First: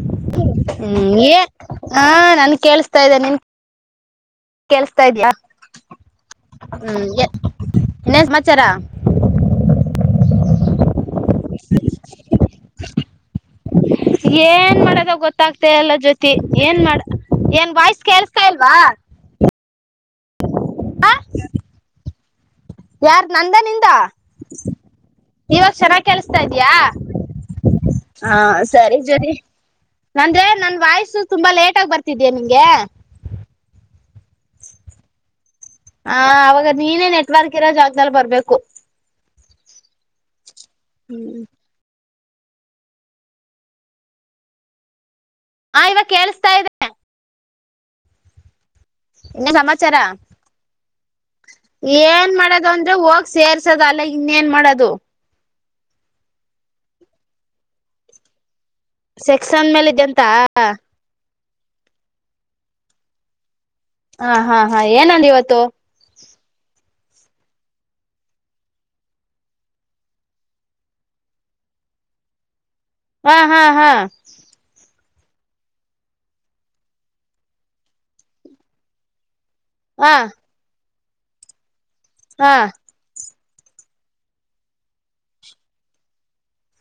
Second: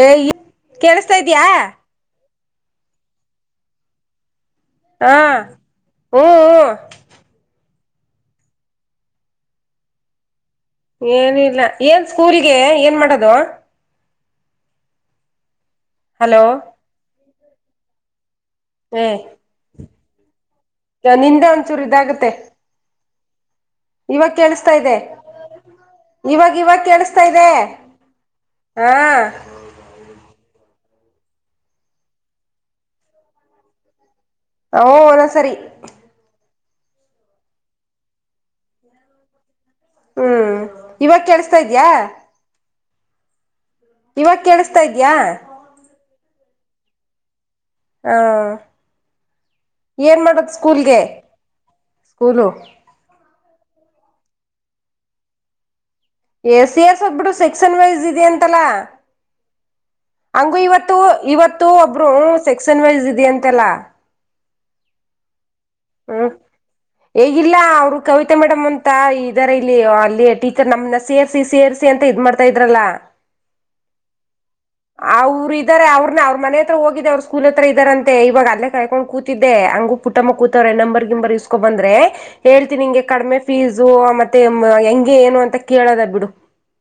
ಏ ಕೇಳಿಸತಾ ಹ್ಮ ಇದ್ಯಾ ಹಾ ನನ್ ಕೇೇಳಸ್ತಾ್ದೇ ನೀನ್ [inaudible] ಕಲ್ಸ್ತಾ ಹಾ ಇದಯಾ ಹ್ಮ ಹ್ಮ್ ಹ್ಮ ಎ [unintelligible] ಇನ್ನೇನ್ ಸಮಾಚಾರ [unintelligible] ಏನ ಇಿಲ್ಲ ಏನ್ ಸ್ಕೂಲ್ಗೆ ಏನ್ ಮಾಡದು [unintelligible] ಏನ್ ಮಾಡದ ಗೊತ್ತಾಗ್ತ ಅಲ್ಲ ಜೊತಿ ಹಲೋ ಏನ್ ಮಾಡ ಏನ್ ವಾಯ್ಸ್ ಕೆಲ್ಸ [unintelligible] ಹ್ಮ [unintelligible] ಹ ನಿಂದೆ ಒಂದಚೂರು ಇದಾಗತ್ತೆ [unintelligible] ಯಾರ್ ನಂದನಿ ಕೇಳಿಸ್ತಾ ಇದೆ [unintelligible] ಇವಾಗ ಚೆನ್ನಾಗಿ ಕೇಳಿಸತಾ ಇವಾಗ ಇದಯ ಇವಾಗ ಕೇಳಿಸ್ತಾ ಇದೆ [unintelligible] ಹಾ ಹಾ ಸರಿ ಜೋರಿ ನಂದೆ [unintelligible] ನನ್ ವಾಯ್ಸು ತುಂಬಾ ಲೇಟ್ ಆಗ ಬರ್ತಿದೀ ನಿಂಗೆ ಓಲ ಸರಿ ಹ ಅವಾಗ ನೀನೇ ನೆಟ್ವರ್ಕ್ ಇರೋ ಜಾಗ್ದದಲ್ಲಿ ಬರ್ಬೇಕು ಹ್ಮ್ ಇವಾಗ ಹ್ಮ್ ಕೆಳ್ಸ್ತಾ ಇದ್ಯಾ ಇವಾಗ ಕೇಳಿಸತಾ ಇದ್ಯಾ ಹಾ ಇವಾಗ ಕೇೇಳಸ್ತಾ ಇದ್ದೆ ಹಾ ಇನ್ನ ಸಮಾಚಾರ ಏನ್ ಸ್ಕೂಲು ಮಾಡದು ಅಂದ್ರೆ ಹೋಗ ಸೇರ್ಸದ ಅಲ್ಲ ಇನ್ನೇನ್ ಮಾಡದು ಎ ಸಿ ಎಸ್ ಒಬ್ಬಿಟ್ಟಡು ಸೆಕ್ಷನ್ ವೈಸ್ ಇದ ಅಂತಲ್ಲಾ ಸೆಕ್ಷನ್ ಮೇಲೆ ಇದ್ಯಂತ ಹಂಗು ಇವತ್ತು ಇವತ್ತು ಒಬ್ರು ಸೆಕ್ ಕ್ಷಸನ್ ವೈಸ್ ಇದ್ಯಂತಲ್ಲ. ಹಾ ಹಾ ಹಾ ಏನಂ ದಿವತ್ತು. ಹ್ಮ ಇಗಿಲ್ಲ ಅವರು ಕವಿತಾ ಮೇಡಮ್ ಅಂತ ಇದಾರೆ ಇಲ್ಲಿ ಅಲ್ಲಿ ಟೀಚರ್ ನಮನ್ನ ಸೇರ್ಸಿ ಸೇರ್ಸಿ. ಅಂತ ಇದ್ ಮಾಡ್ತ ಇದ್ರಲ್ಲ. ಅಹಾ ಹಾ ಹಾ. ಅವ್ರ ಇದಾರೆ ಅವ್ರನ್ನ ಅವ್ರ ಮನೆ ಹತ್ರ ಹೋಗಿದ್ದ ಅವ್ರ ಸ್ಕೂಲ್ ಹತ್ರ ಇದ್ದಾರಂತೆ ಇವಾಗ ಅಲ್ಲೇ ಕಾರಕೊಂಡೊಗ್ ಕೂತಿ. [unintelligible] ದೆ ಹಂಗು ಹಾ ಪುಟ್ಟಮ್ಮ ಕೂತವ್ರೆ ನಂಬರ್ ಗಿಂಬರ್ ಇಸ್ಕೊ ಬಂದ್ರೆ ಹಾ ಹೇಳ್ತೀನಿ ನಿಂಗೆ ಕಡಿಮೆ. ಫೀಸು ಮತ್ತೆ ಹೆಂಗೆ ಏನು ಅಂತ ಕೇಳೋದ ಬಿಡು.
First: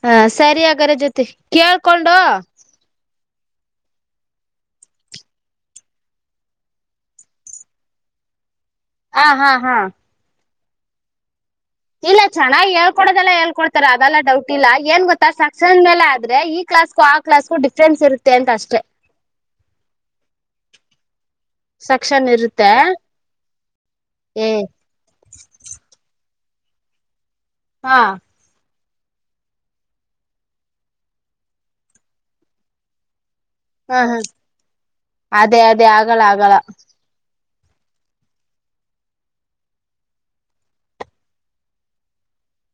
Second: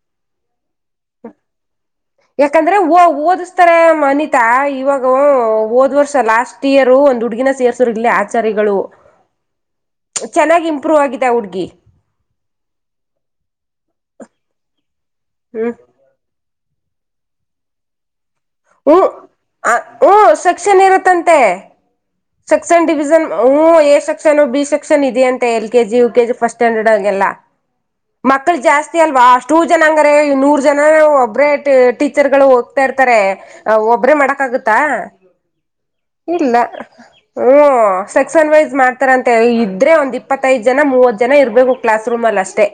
ಹಾ ಸರಿ ಹಾಗರೆ ಜ್ಯೊತಿ ಕೇಳ್ಕೊಂಡು. ಯಾಕಂದ್ರೆ ಓ ಓದಿಸ್ತಾರೆ ಅನಿತಾ ಇವಾಗ ಓ ವೊದ್ ವರ್ಷ ಲಾಸ್ಟ್ ಇಯರ್ ಒಂದ್ ಹುಡುಗಿನ. ಸೇರ್ಸುರು ಇಲ್ಲಿ ಆಚಾರಿಗಳು. ಹಾ ಹಾ ಹಾ ಚೆನ್ನಾಗಿ ಇಂಪ್ರೂವ್ ಆಗಿದೆ ಅ ಹುಡುಗಿ. ಇಲ್ಲ ಚೆನ್ನಾಗಿ ಹೇಳ್ಕೊಡೋದೆಲ್ಲ ಹೇಳ್ಕೊಡ್ತಾರೆ ಅದೆಲ್ಲಾ ಡೌಟ್ ಇಲ್ಲ ಏನ್ ಗೊತ್ತಾ ಹ್ಮ್ ಸಕ್ಷನ್ ಮೇಲೆ ಆದ್ರೆ ಈ ಕ್ಲಾಸ್ಗು ಆ ಕ್ಲಾಸ್ಗು ಡಿಫರೆನ್ಸ್ ಇರು ಹ್ಮ ಅ ಊ ಸೆಕ್ಷನ್ ಇರುತ್ತಂತೆ. ಸೆಕ್ಷನ್ ಇರುತ್ತೆ ಸೆಕ್ಷನ್ ಡಿವಿಜನ್ ಉ ಎ ಸೆಕ್ಷನ್ ಏ ಬಿ ಸೆಕ್ಷನ್ ಇದೆಯಂತ L KG U KG first standard ಆಂಗೆಲ್ಲ ಹಾ ಮಕ್ಕಳು ಜಾಸ್ತಿ. ಅಲ್ವಾ ಅಷ್ಟು ಜನ ಅಂಗರೆ ನೂರ್ ಜನ ಒಬ್ಬ್ರೇ ಟೀಚರ್ ಗಳು ಹೋಗ್ತಾ ಇರ್ತಾರೆ. ಹ ಒಬ್ರೇ ಹ ಮಾಡಕ ಆಗತ್ತಾ ಅದೇ ಅದೇ ಆಗಲ್ಲ ಆಗಲ್ಲ ಇಲ್ಲ ಹ್ಮ. ಸೆಕ್ಷನ್ ವೈಸ್ ಮಾಡ್ತಾರಂತೆ ಇದ್ರೆ ಒಂದ ಇಪ್ಪತ್ತೈದ್ ಜನ ಮೂವತ್ ಜನ ಇರಬೇಕು ಕ್ಲಾಸ್ ರೂಮ್ ಅಲ್ಲಿ ಅಷ್ಟೇ.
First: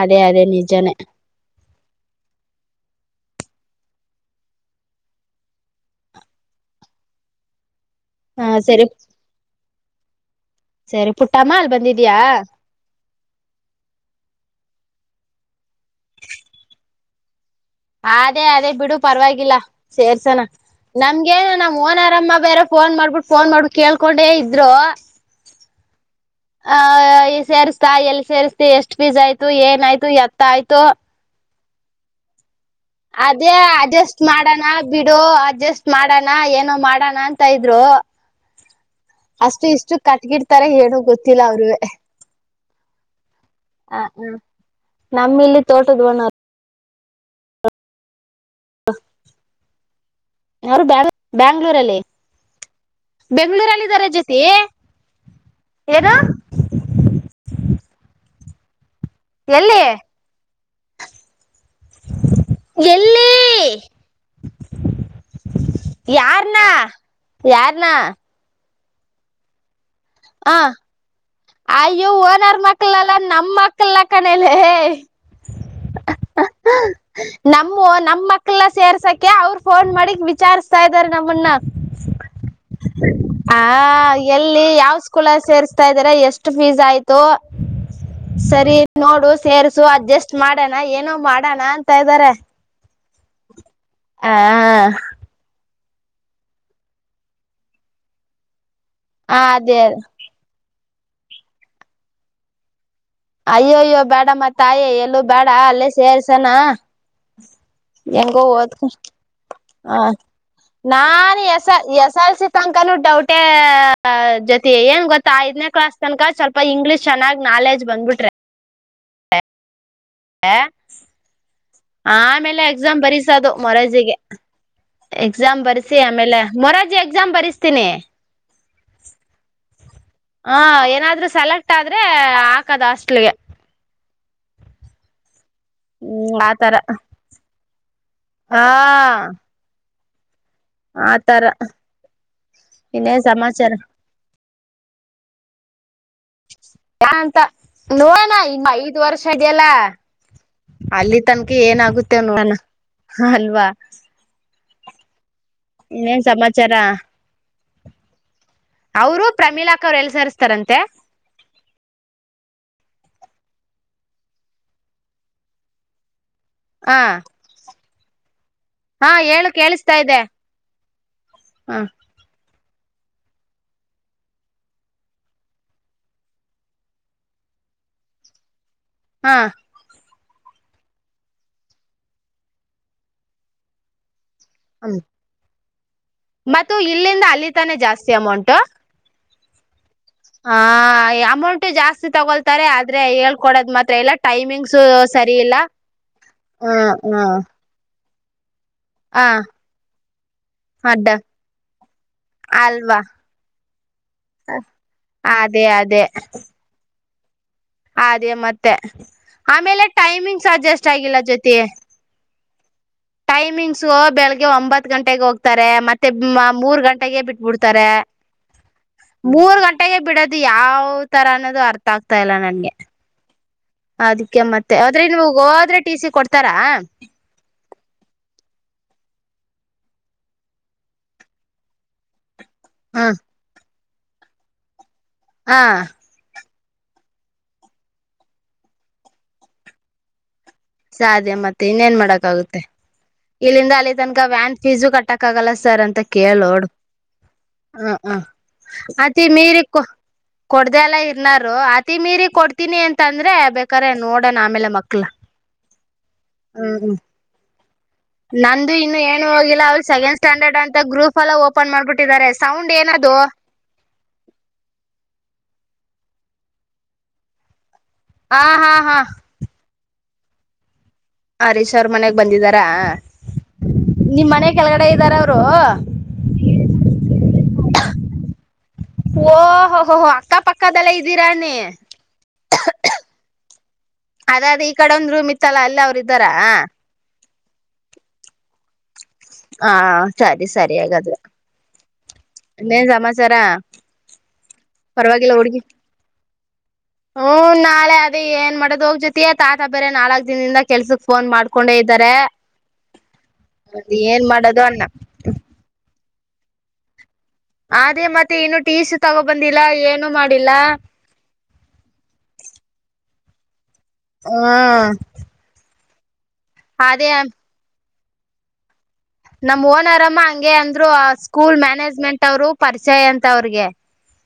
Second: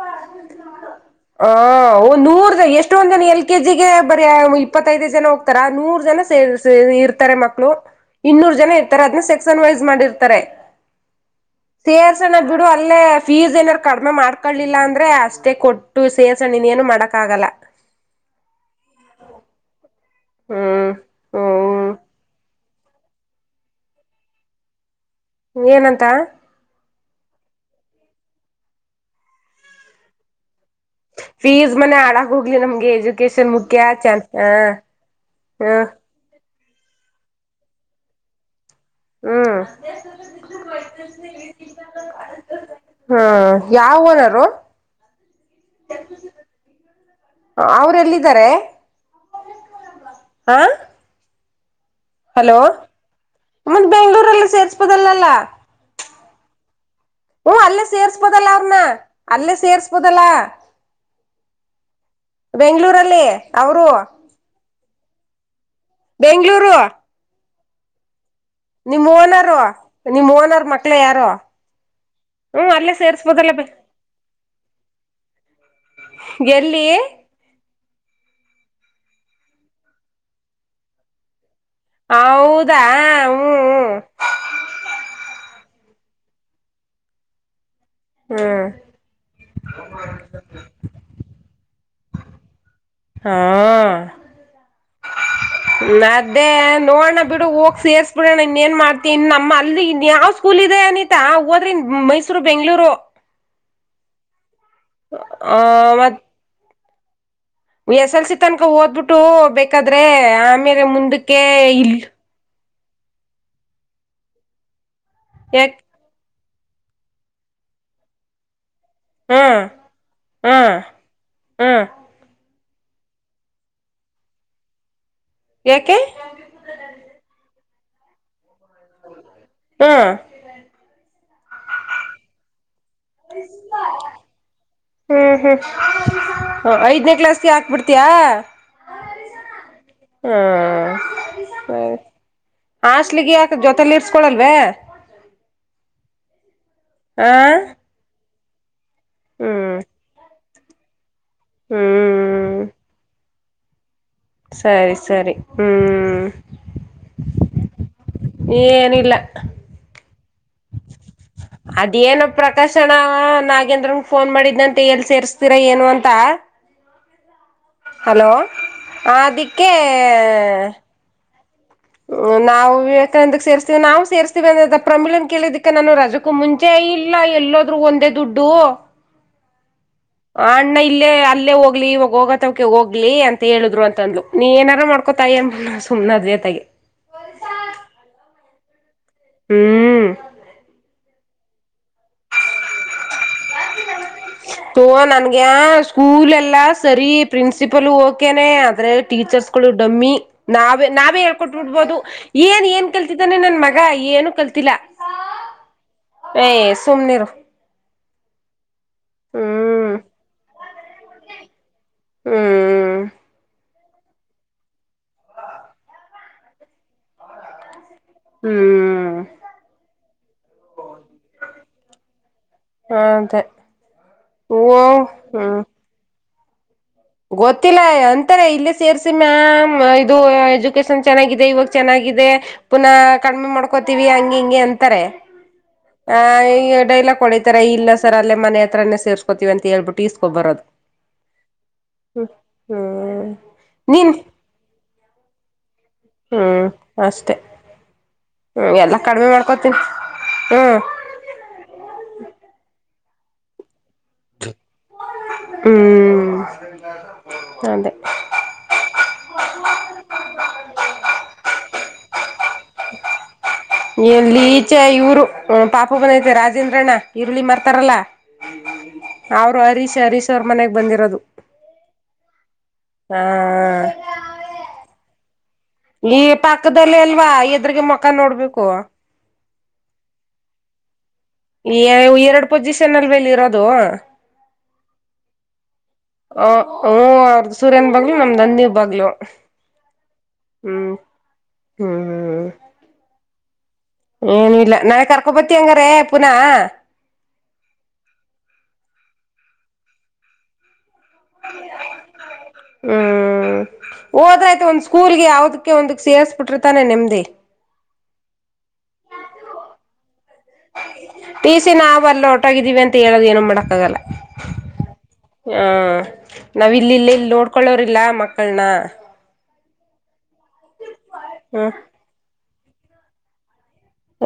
ಅದೇ ಅದೇ ನಿಜಾನೇ. ಹ ಒ ನೂರ ಎಷ್ಟೊಂದ್ ಜನ ಎಲ್ ಕೆ ಜಿಗೆ ಬರೆ ಇಪ್ಪತ್ [unintelligible] ದೇ ಜನ ಹೋಗ್ತಾರ ನೂರು ಜನ ಸೇ ಇರ್ತಾರೆ ಮಕ್ಕಳು ಹ ಇನ್ನೂರು ಜನ ಸರಿ ಇರ್ತಾರೆ ಅದನ್ನ ಸೆಕ್ಸನ್ ವೈಸ್. ಮಾಡಿರ್ತಾರೆ ಸರಿ ಪುಟ್ಟಮ್ಮ ಅಲ್ಲಿ ಬಂದಿದ್ಯಾ ಸೇರ್ಸಣ ಬಿಡು ಅಲ್ಲೇ. ಫೀಸ್ ಏನಾದಾರು ಕಡಿಮೆ ಮಾಡ್ಕೊಳ್ಳೀಲ್ಲ ಅಂದ್ರೆ ಅಷ್ಟೇ ಕೊಟ್ಟು ಸೇರ್ಸಣ ಇನ್ ಏನು ಮಾಡಕ್ ಆಗಲ್ಲ. ಸೇರ್ಸಣ ಹ್ಮ್ ನಮ್ಗೇನ ನಮ್ ಹ್ಮ್ ಓನರಮ್ಮ ಬೇರೆ. ಫೋನ್ ಮಾಡ್ಬಿಟ್ಟು ಫೋನ್ ಮಾಡ್ಬಿಟ್ಟು ಕೇಳ್ಕೊಂಡೆ ಇದ್ರು. ಏನಂತ ಆ ಸೇರಿಸ್ತಾ ಎಲ್ಲಿ ಸೇರುಸ್ತೆ ಎಷ್ಟ್ ಪೀಸ್ ಆಯ್ತು ಏನ್ ಆಯ್ತು ಎತ್ತ ಆಯ್ತು. ಫೀಸ್ ಮನೆ ಹಾಳಾಗ್ ಹೋ ಅದೇ ಅಡ್ಜಸ್ಟ್ ಹ ಮಾಡಣ ಬಿಡು ಹ್ಮ್ ಅಡ್ಜಸ್ಟ್ ಮಾಡೋಣ ಏನೋ. ಮಾಡೋಣ ಅಂತ ಇದ್ರು. ಹ್ಮ್ ಅಷ್ಟು ಇಷ್ಟು ಕಟ್ಗಿಡ್ತಾರ ಏನು ಗೊತ್ತಿಲ್ಲ ಅವ್ರುವೆ. ಹ್ಮ ಯಾವ ಊರರು. ನಮ್ಮ ಇಲ್ಲಿ ತೋಟದ ಓನರ್ ಅವ್ರ ಎಲ್ಲಿದ್ದಾರೆ ಹಾ. ಅವರು ಬ್ಯಾಂಗ್ ಬ್ಯಾಂಗ್ಳೂರಲ್ಲಿ. ಹಲೋ ಮತ್ ಬೆಂಗಳೂರಲ್ಲಿದ್ದಾರೆ ಜಸ್ಸೀ ಬೆಂಗ್ಳೂರಲ್ಲಿ ಸೇರ್ಸ್ಬೋದಲ್ಲಲ್ಲ ಏನು. [inaudible] ಹ್ಮ ಅಲ್ಲೇ ಸೇರ್ಸ್ಬೋದಲ್ಲ ಅವ್ರನ್ನ ಅಲ್ಲೇ ಎಲ್ಲಿ ಸೇರ್ಸ್ಬೋದಲ್ಲ. ಬೆಂಗಗಳೂರಲ್ಲಿ ಎಲ್ಲಿ ಅವರು. ಯಾರನಾ ಬೆಂಗ್ಳೂರು ಯಾರನಾ. ನಿಮ್ಮ್ ಓನರ್ರು ನಿಮ್ಮ ಓನರ್ ಮಕ್ಳ ಯಾರೋ. ಅಯ್ಯೋ ಓನರ್ ಮಕ್ಳಲ್ಲ ನಮ್ಮ ಮಕ್ಳಲ್ಲ ಕಣೆಲೆ. ಎಲ್ಲಿ. ನಮ್ಮ ಓ ನಮ್ಮ ಮಕ್ಳ ಸೇರ್ಸಕೆ ಅವರು ಫೋನ್ ಮಾಡಿಕ್ ವಿಚಾರಸ್ತಾ ಇದಾರೆ ನಮ್ಮನ್ನ. ಹೌದಾ ಹ್ಮ್ ಹ ಎಲ್ಲಿ ಯಾವ ಸ್ಕೂಲಲ್ ಸೇರ್ಸ್ [unintelligible] ತಾ ಇದಾರೆ ಎಷ್ಟು ಫೀಸ್ ಆಯ್ತು. ಹ್ಮ್ ಸರಿ ನೋಡು ಸೇರ್ಸು ಅಡ್ಜಸ್ಟ್ ಮಾಡಣ ಏನೋ ಮಾಡಣ ಅಂತ ಇದ್ದಾರೆ. ಹಾ ಹ ಅದ್ದೇ ನೋಡಣ ಬಿಡು ಹೋಗ ಸೇರ್ಸ್ ಬಿಡಣ ಇನ್ ಏನ್ ಮಾಡತಿ ಇನ್ ನಮ್ಮ ಅದೇ ಅಲ್ಲಿ ಇನ್ ಯಾವ ಸ್ಕೂಲ್ ಇದೆ ಅನಿತಾ ಹೋದ್ರೆ ಇನ್ ಮೈಸೂರು ಬೆಂಗ್ಗಳೂರು ಅಯ್ಯೋಯ್ಯೋ ಬೇಡ ಮಾ ತಾಯೇ ಎಲ್ಲೂ ಬೇಡ ಅಲ್ಲೇ ಸೇರ್ಸಣ ಹ [unintelligible] ಎಸ್ ಎಸ್ ಎಲ್ ಸಿ ಹೆಂಗೋ ತನಕ ಓದ್ಕ ಓದ್ಬಿಟ್ಟು ಬೇಕಾದ್ರೆ ಹ ಆಮೇಲೆ ಮುಂದಕ್ಕೆ ಇಲ್ ತನಕನುು ಡೌಟೆ ಜ್ಯೋತಿ ಜೊತೆ ಏನ್ ಗೊತ್ತ ಐದನೇ ಯಾಕ್ ಕ್ಲಾಸ್ ತನಕ ಸ್ವಲ್ಪ ಸ್ವಲ್ಪ ಇಂಗ್ಲಿಷ್ ಚನ್ನಾಗಿ ನಾಲಜ್ ಬಂದ್ಬಟ್ಟು ಹಹ್ಮ್ [unintelligible] ಆಮೇಲೆ ಎಕ್ಸಾಮ್ ಬರಿಸೋದು ಮೂರಾರ್ಜಿ ಗೆ ಎಕ್ಸಾಮ್ ಯಾಕೆ ಬರ್ಸಿ ಆಮೇಲೆ ಮೂರಾರ್ಜಿ ಎಕ್ಸಾಮ್ ಬರಿಸ್ತೀನಿ ಹಾ ಹ ಏನಾದ್ರೂ ಸೆಲೆಕ್ಟ್ ಆದ್ರೆ ಹಾಕದ ಹಾಸ್ಟೆಲ್ ಗೆ ಹ್ಮ್ ಹ್ಮ್ ಐದ್ನೇ ಕ್ಲಾಸ್ಗೆ ಹಾಕ್ಬಿಡ್ತತ್ ಹಾ ಹ್ಮ್ ಆತರ ಸರಿ ಇನ್ನೇನ್ ಹಾಸ್ಟೇಲ್ ಗೆ ಯಾಕೆ ಸಮಾಚಾರ ಜೊತೆಲಿ ಇರ್ಸ್ಕೊಳಲ್ವವೆ [unintelligible] ಯಂತ ನೋಡೋಣ ಐದ ವರ್ಷ ಇದಲ್ಲ ಹ್ಮ್ ಅಲ್ಲೀತನಕ ಅಲ್ಲಿ ತನಕ ಏನಾಗುತ್ತೆೋ ಹ್ಮ್ ನೋಡೋಣ ಅಲ್ವಾ ಸರಿ ಸರಿ ಇನ್ನೇನ್ ಹ್ಮ್ ಸಮಾಚಾರ ಏನಿಲ್ಲ ಅವರು ಪ್ರಮೀಲಾಕ್ಕ ಅವ್ರು ಎಲ್ ಸೇರಿಸತಾರಂತೆ ಅದೇನಪ್ಪ ಪ್ರಕಾಶಣ್ಣ ನಾಗೇಂದ್ರಗೆ ಫೋನ್ ಮಾಡಿದಂತೆ ಎಲ್ಲಿ ಸೇರ್ಸ್ತೀರ ಏನು ಅಂತ ಹಾ ಹಲೋ ಹೇಳು ಅದಿಕ್ಕೆ ಕೇಳಿಸ್ತಾ ಇದೆ ಹ ನಾವು ವಿವೇಕಾನಂದ ಸೇರಿಸ್ತೀವಿ ನಾವು ಸೇರ್ಸ್ತೀವಿ ಅಂದ ಪ್ರಮೀಳನ್ ಕೇಳಿದಕ್ಕೆ ನಾನು ರಜಕ್ಕೂ ಮುಂಚೆ ಇಲ್ಲ ಎಲ್ಲೋದ್ರೂ ಒಂದೇ ದುಡ್ಡು ಹಾ ಅಣ್ಣ ಇಲ್ಲೇ ಅಲ್ಲೇ ಹೋಗ್ಲಿ ಇವಾಗ ಹೋಗತವಕ ಹೋಗ್ಲಿ ಅಂತ ಹೇಳಿದ್ರು ಅಂತಂದ್ಲು ನೀ ಏನಾರ ಮಾಡ್ಕೋತಾಯ ಅಂತ! ಮತ್ತು ಇಲ್ಲಿಂದ ಅಲ್ಲಿ ತಾನೆ ಜಾಸ್ತಿ ಅಮೌಂಟ್ ಹ್ಮ್ ಹಾ ಅಮೌಂಟ್ ಜಾಸ್ತಿ ತಗೊಳ್ತಾರೆ ಆದ್ರೆ ಹೇಳ್ಕೊಡದ್ ಮಾತ್ರ ಇಲ್ಲ ಟೈಮಿಂಗ್ಸ್ ಸರಿ ನನ್ಗೆ ಇಲ್ಲ ಸ್ಕೂಲ್ ಎಲ್ಲಾ ಹ್ಮ್ ಸರಿ ಹ್ಮ್ ಪ್ರಿನ್ಸಿಪಲ್ ಓಕೇನೆ ಆದ್ರೆ ಹ ಟೀಚರ್ಸ್ ಗಳು ಡಮ್ಮಿ ನಾವೇ ಅಡ್ಡ ನಾವೇ ಹೇಳ್ಕೊಟ್ಟ ಬಿಡ್ಬಹುದು ಏನ್ ಏನ್ ಅಲ್ವಾ ಕಲ್ತಿದ್ದಾನೆ ನನ್ ಮಗ ಏನು ಕಲ್ತಿಲ್ಲಾ ಅದೇ ಅದೇ ಏ ಸುಮನಿರು ಅದೇ ಮತ್ತೆ ಆಮೇಲೆ ಹ್ಮ್ ಟೈಮಿಂಗ್ಸ್ ಅಡ್ಜಸ್ಟ್ ಆಗಿಲ್ಲ ಜ್ಯೋತಿ ಹ್ಮ ಹ್ಮ್ ಟೈಮಿಂಗ್ ಬೆಳಿಗ್ಗೆ ಒಂಬತ್ ಗಂಟೆಗೆ ಹೋಗ್ತಾರೆ ಮತ್ತೆ ಮೂರ್ ಗಂಟೆಗೆ ಬಿಟ್ಬಿಡ್ತಾರೆ ಹ್ಮ್ ಹ್ಮ್ ಮೂರ್ ಗಂಟೆಗೆ ಬಿಡದು ಯಾವ್ ತರ ಅನ್ನೋದು ಅರ್ಥ ಆಗ್ತಾ ಇಲ್ಲ ನನ್ಗೆ ಅದೇ ಅದಕ್ಕೆ ಓ ಮತ್ತೆ ಆದ್ರೆ ನೀ ಹ್ಮ್ ಹೋದ್ರೆ ಟಿ ಸಿ ಕೊಡ್ತಾರಾ ಗೊತ್ತಿಲ್ಲ ಅಂತಾರೆ ಇಲ್ಲಿ ಸೇರ್ಸಿ ಮ್ಯಾಮ್ ಇದು ಎಜುಕೇಶನ್ ಚೆನ್ನಾಗಿದೆ ಇವಾಗ ಚೆನ್ನಗ್ ಇದೆ ಪುನಃ ಹ ಕಡಿಮೆ ಮಾಡಕೋವಿ ಹಂಗೆ ಇಂಗೆ ಅಂತಾರೆ ಹ ಈ ಡೈಲಾಗ್ ಹೊಡಿತಾರೆ ಇಲ್ಲ ಸರ್ ಅಲ್ಲೆ ಮನೆ ಹತ್ರನೇ ಸೇರಿಸ್ಕೊತ್ತೀವಿ ಅಂತ ಹೇಳ್ಬಿಟ್ಟು ಇಸ್ಕೊ ಬರೋದು ಸಾಧ್ಯ ಮತ್ತೆ ಇನ್ನೇನ್ ಮಾಡಕ್ ಹ್ಮ್ ಆಗುತ್ತೆ ಹ್ಮ್ ಇಲ್ಲಿಂದ ಅಲ್ಲಿ ತನಕ ವ್ಯಾನ್ ಫೀಸು ಕಟ್ಟಕ್ ಆಗಲ್ಲ ಸರ್ ಅಂತ ಕೇಳೋಡು ಹ್ಮ ಅಷ್ಟ ಹ ಹ್ಮಅತಿ ಮೀರಿ ಮಾಡ್ಕೋತೀನಿ ಕೊಡ್ದ ಹ್ಮ್ ಎಲ್ಲಾ ಇರ್ನಾರು ಆತಿ ಮೀರಿ ಕೊಡ್ತೀನಿ ಅಂತ ತಂದ್ರೆ ಬೇಕಾರೆ ನೋಡಣ ಆಮೇಲೆ ಮಕ್ಳ ಹ್ಮ್ ಹ್ಮ ಅದೇ ನಂದುು ಇನ್ನು ಏನು ಹೋಗಿಲ್ಲ ಅವ ಸೆಕೆಂಡ್ ಸ್ಟ್ಯಾಂಡರ್ಡ್ ಅಂತ ಗ್ರೂಪ್ ಎಲ್ಲ ಓಪನ್ ಮಾಡ್ಬಿಟ್ಟಿದ್ದಾರೆ ಸೌಂಡ್ ಏನ್ ತೋ ಇಲ್ಲಿ ಈಚೆ ಇವ್ರು ಪಾಪು ಬಂದೈತೆರಾಜೇಂದ್ರಣ್ಣ ಇರುಳಿ ಮರ್ತ ಲ್ಲ ಹ ಹಾ ಹಾ ಹರೀಶ್ ಹರೀಶ್ ಅವ್ರ ಮನೆಗ್ ಬಂದಿರೋದು ಹರೀಶ್ ಅವ್ರ ಮನೆಗ್ ಬಂದಿದಾರಾ ಹ ನಿಮ್ ಮನೆ ಕೆಳಗಡೆ ಇದ್ದಾರ ಅವರು ತಿರ್ಗಿಮಖ ನೋಡ್ಬೇಕು ಓ ಹೋಅಕ್ಕ ಪಕ್ಕದಲ್ಲ ಎರಡು ಪೊಸಿಷನ್ ಅಲ್ವಾ ಇಲ್ಲಿರೋದು ಕಡಂದ್ರು ಮಿತ್ತಲ್ಲ ಅಲ್ಲ ಅವ್ರಿಗೆ ಹ ಹ ಅವ್ರ್ದ ಸೂರ್ಯನ್ ಬಾಗ್ಲುನಮ್ದ ನಂದಿ ಬಾಗ್ಲು ಹಾ ಸರಿ ಸರಿ ಹಾಗಾದ್ರೆ ಹ್ಮ ಇನ್ನೇನ್ ಸಮಾಚಾರ ಏನಿಲ್ಲನಾಳೆ ಕರ್ಕೊಬತ್ತಿಯ ಹಂಗಾರ ಪುನಃ ಹ್ಮ ನಾಳೆ ಅದೇ ಏನ್ ಮಾಡೋ ಹೋಗ್ ಜೊತಿಯಾ ತಾತ ಬೇರೆ ನಾಲ್ಕ್ ದಿನದಿಂದ ಕೆಲ್ಸಕ್ ಫೋನ್ ಮಾಡ್ಕೊಂಡೆ ಇದ್ದಾರೆ ಹ್ಮ್ ಏನ್ ಮಾಡೋದು ಅಣ್ಣ ಸೇರಿಸಿ ಬಿಟ್ಟಿರುತಾನೆ ನೆಮ್ಮದಿ ಅದೇ ಮತ್ತೆ ಇನ್ನು ಟೀಸು ತಗೋಬಂದಿಲ್ಲ ಏನು ಮಾಡಿಲ್ಲ ಟಿ ಸಿನಾವವು ಅಲ್ಲ ಒಟಾಗಿದ್ದೀವಿ ಅಂತ ಹೇಳದ ಏನು ಮಾಡಕ್ಕಾಗಲ್ಲ ಹ್ಮ್ ಹ ನಾವ್ ಇಲ್ಲಿ ಅದೇ ಇಲ್ಲ ಇಲ್ಲಿ ನೋಡ್ಕೊಳ್ಳೋರಿಲ್ಲ ಮಕ್ಕಳನ ನಮ್ ಓನರ್ ಅಮ್ಮ ಹಂಗೆ ಅಂದ್ರು ಸ್ಕೂಲ್ ಹ್ಮ ಮ್ಯಾನೇಜ್ಮೆಂಟ್ ಅವ್ರು ಪರಿಚಯ ಅಂತ ಅವ್ರಿಗೆ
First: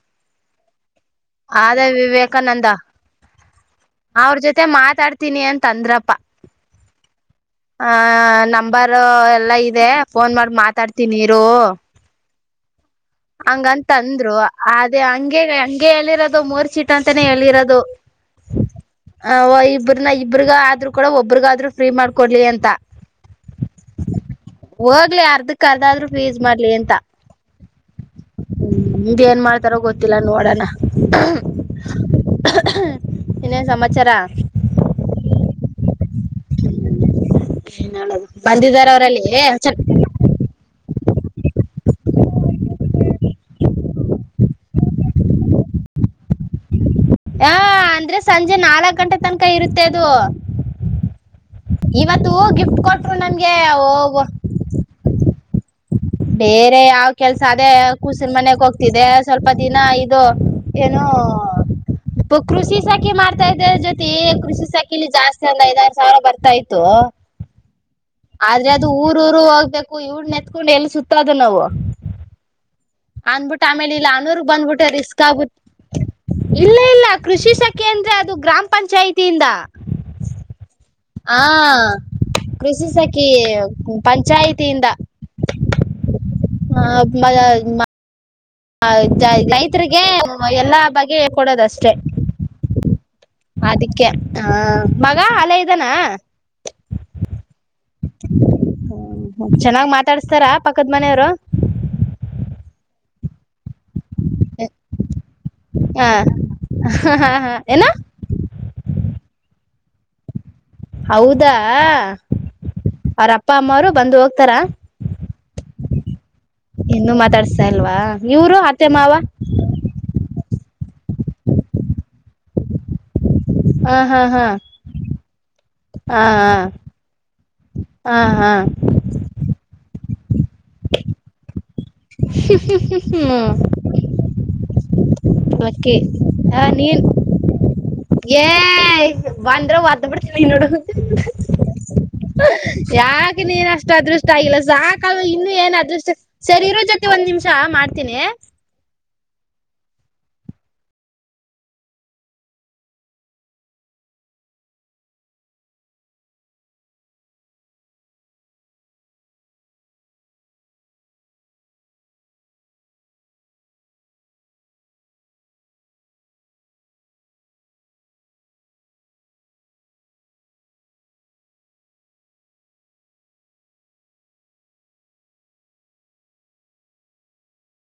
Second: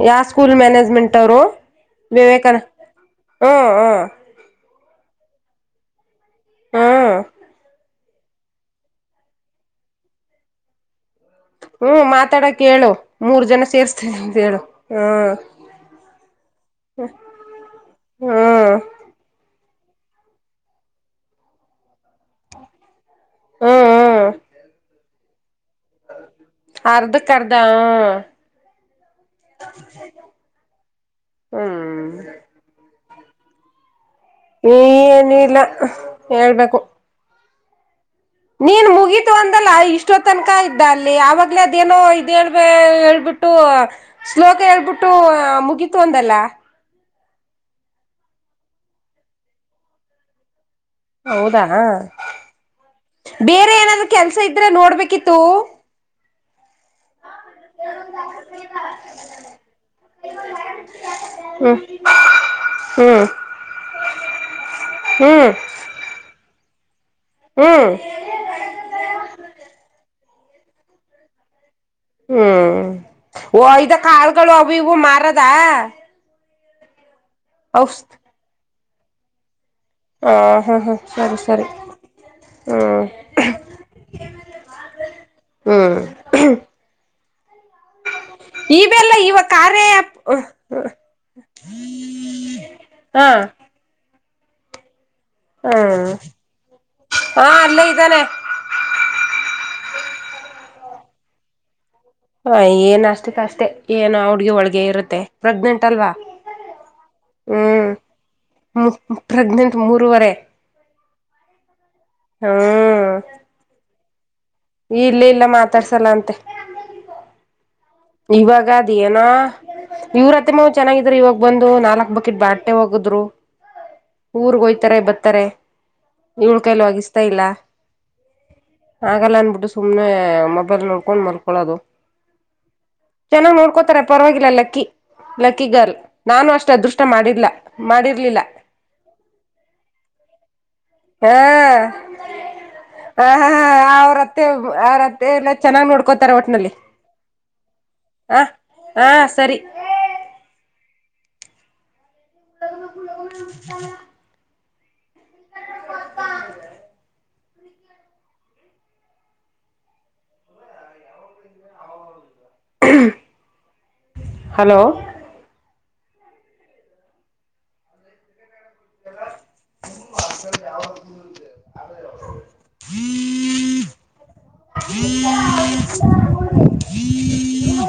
ಯ ಸ್ಕೂಲ್ ಮ್ಯೇಜ್ಮೆಂಟ್ ಅದೇ ವಿವೇಕಾನಂದ ಹ್ಮ್ ಹ್ಮ್ ಅವ್ರ ಜೊತೆ ಮಾತ್ ಮಾತಾಡ್ತೀನಿ ಅಂತ ಅಂದ್ರಪ್ಪಾ ಹಾ. ಆ ನಂಬರ್ ಎಲ್ಲಾ ಇದೆ ಫೋನ್ ಮಾಡ್ ಮಾತಾಡ್ ನೀರು ಹ್ಮ್ ಮಾತಾಡಕ್ ಹೇಳು ಮೂರ್ ಜನ ಸೇರ್ಸ್ತೀನಿ ಹಂಗಂತಂದ್ರು ಅಂತ ಹೇಳು ಅದೇ ಹ್ಮ್ ಹಂಗೆ ಗೆ ಹೇಳಿರೋದು ಮೂರ್ ಚೀಟ್ ಅಂತಾನೇ ಹೇಳಿರೋದು ಹ್ಮ್ ಇಬ್ಬರು ನ ಇಬ್ರಗ ಆದ್ರರು ಕೂಡ ಒಬ್ರಗಾದ್ರರು ಫ್ರೀ ಮಾಡ್ಕೊಡ್ಲಿ ಅಂತ ಹ್ಮ್ ಹೋಗ್ಲಿ ಆರ್ ಅರ್ಧಕರ್ಧ ನಿಮ್ದ್ ಏನ್ ಮಾಡ್ತಾರೋ ಗೊತ್ತಿಲ್ಲ ನೋಡಣ ಹ್ಮ್ ಇನ್ನೇನ್ ಸಮಾಚಾರ ಏನುೂ ಇಲ್ಲ ಹೇಳ್ಬೇಕು ನಳದು ನೀನ್ ಮುಗೀತು ಅಂದಲ್ಲ ಇಷ್ಟೊ ತನಕ ಅಲ್ಲಿ ಆವಾಗ್ಲೇ ಅದೇನೋ ಇದಳ್ಬ ಹೇಳ್ಬಿಟ್ಟು ಶ್ಲೋಕ ಹೇಳ್ಬಿಟ್ಟು ಮು ಇತ್ತುಅಂದಲ್ಲ ಹಾ ಅಂದ್ರೆ ಸಂಜೆ ನಾಲ್ಕ್ ಗಂಟೆ ತನಕ ಇರುತ್ತೆ ಅದು ಹೌದಾ ಇವತ್ತು ಗಿಫ್ಟ್ ಕೊಟ್ರು ನನಗೆ ಬೇರೆ ಓ ಏನಾದ್ರು ಓ ಕೆಲ್ಸ ಇದ್ರೆ ನೋಡ್ಬೇಕಿತ್ತು ಬೇ ಯಾವ್ ಕೆಲಸ ಅದೇ ಕೂಸಿನ ಮನೆಗೆ ಹೋಗ್ತಿದೆ ಸ್ವಲ್ಪ ದಿನ ಇದು ಏನು ಹ್ಮ್ ಕೃಷಿ ಸಾಕಿ ಹ್ಮ್ ಮಾಡ್ತಾ ಇದ್ರ ಜೊತೆ ಕೃಷಿ ಸಾಕಿಲಿ ಜಾಸ್ತಿ ಹ್ಮ್ ಒಂದ್ ಐದಾರು ಸಾವಿರ ಬರ್ತಾ ಇತ್ತು ತೋ ಹ್ಮ್ ಆದ್ರೆ ಅದು ಊರಊರು ಹೋಗ್ಬೇಕು ಇವ್ಳ್ ನೆತ್ಕೊಂಡು ಎಲ್ ಸುತ್ತುವುದು ನಾವು ಹ್ಮ್ ಓ ಅಂದ್ಬಿಟ್ಟು ಇದ ಆಮೇಲೆ ಇಲ್ಲ ಅನೂರ್ಗ್ ಕಾಳುಗಳು ಅವು ಬಂದ್ಬಿಟ್ರೆ ಇವು ರಿಸ್ಕ್ ಮಾರದಾ ಆಗ್ಬಿಟ್ ಇಲ್ಲ ಇಲ್ಲ ಕೃಷಿ ಸಂಖ್ಯೆಅಂದ್ರೆ ಅದು ಗ್ರಾಮ ಪಂಚಾಯಿತಿಯಿಂದ ಹಾ ಹಾ ಹಾ ಸರಿ ಆ ಸರಿ ಕೃಷಿ ಹ್ಮ್ ಸಂಖ್ಯೆ [unintelligible] ಪಂಚಾಯಿತಿಯಿಂದ ಹ್ಮ್ ಮ [unintelligible] ಹ ಇವೆಲ್ಲ ಇವ [unintelligible] ಕಾರ್ಯ ರೈತರಿಗೆ ಆ್ಯಪ್ ಎಲ್ಲಾ ಬಗೆ ಹೇಳಿಕೊಡದಷ್ಟೆ ಹಾ ಅದಿಕ್ಕೆ ಹ [unintelligible] ಮಗ ಅಲ್ಲ ಇದಾನ ಹ್ಮ್ ಹಾ ಅಲ್ಲೇ ಇದ್ದಾನೆ ಹ್ಮ ಚೆನ್ನಾಗಿ ಮಾತಾಡುತ್ತರ ಪಕ್ಕದ ಮನೆಯವರು ಹ ಏನ್ ಅಸ್ತಿಕಟ್ಟೆ ಏನು ಹಡ್ಗಿ ಒಳ್ಗೆ ಇರುತ್ತೆ ಪ್ರೆಗ್ನೆಂಟ್ ಅಲ್ವಾ ಹ ಹಾ ಹಾ ಏನು ಹ್ಮ್ ಪ್ರೆಗ್ನೆಂಟ್ ಮೂರುವರೆ ಹೌದಾ ಹ್ಮ್ ಅವ್ರಪ್ಪ ಅಮ್ಮರು ಬಂದು ಹೋಗ್ತಾ [unintelligible] ಇಲ್ಲ ಇಲ್ಲ ಮಾತಾಡ್ಸಲ್ಲ ಅಂತೆ ಇನ್ನು ಮಾತಾಡ್ಸ [unintelligible] ಇವಾಗ ಅದ ಏನ ಇವ್ರತ್ರ [unintelligible] [unintelligible] ಮತ್ತೆ ಚನ್ನಾಗಿದ್ರರು ಇವಾಗ ಬಂದು ನಾಲ್ಕ ಬಕೆಟ್ ಬಾಟೆ ಹೋಗದ್ರು ಹ ಹಾ ಹಾ ಊರಿಗ್ ಹೋಗ್ತಾರೆ ಬರ್ತಾರೆ ಇವಳ್ ಕಾಯಲ್ಲಿ ಹ ಒಗಿಸ್ತಾ ಇಲ್ಲ ಹ ಹಾ ಹಾಗಗಲ್ಲ ಅಂದಬಿಟ್ಟು ಸುಮ್ನೆ ಮೊಬೈಲ್ ನೋಡ್ಕೊಂಡ್ ಮಲ್ಕೊಳೋದು ಹ [unintelligible] ಚೆನ್ನಾಗ್ ನೋಡ್ಕೋತಾರೆ ಪರವಾಗಿಲ್ಲ ಲಕ್ಕಿ ಲಕ್ಕಿ ಗರ್ಲ್ ನಾನು ಆ ಅಷ್ಟು ನೀನ್ ಅದೃಷ್ಟ ಮಾಡಿಲ್ಲ ಮಾಡಿರ್ಲಿಲ್ಲ ಏ ಬಂದ್ರೆ ಹೊಡ್ಬಿಡ್ತೀನಿ ನೋಡು ಹಾ [unintelligible] ಯಾಕ ಹ ನೀ ಹ ನ ಅಷ್ಟು ಅದೃಷ್ಟ ಅವ್ರತ್ತೆ ಆಗಿಲ್ಲ ಸಾಕಾಲ ಅವ್ರತ್ತೆ ಎಲ್ಲ ಇನ್ನು ಏನ್ ಚೆನ್ನಾಗ್ ಅದೃಷ್ಟ ನೋಡ್ಕೋತಾರ ಸರಿ ಒಟ್ನಲ್ಲಿ ಇರೋ ಜೊತೆ ಒಂದ್ ನಿಮಿಷ ಮಾಡ್ತೀನಿ ಹ ಹಾ ಸರಿ [unintelligible] [inaudible] [unintelligible] ಹಲೋ ಹ್ಮ ಅ ಯೂ [unintelligible] ಹ್ಮ್ ಹ್ಮ ಹ್ಮ [unintelligible] [inaudible]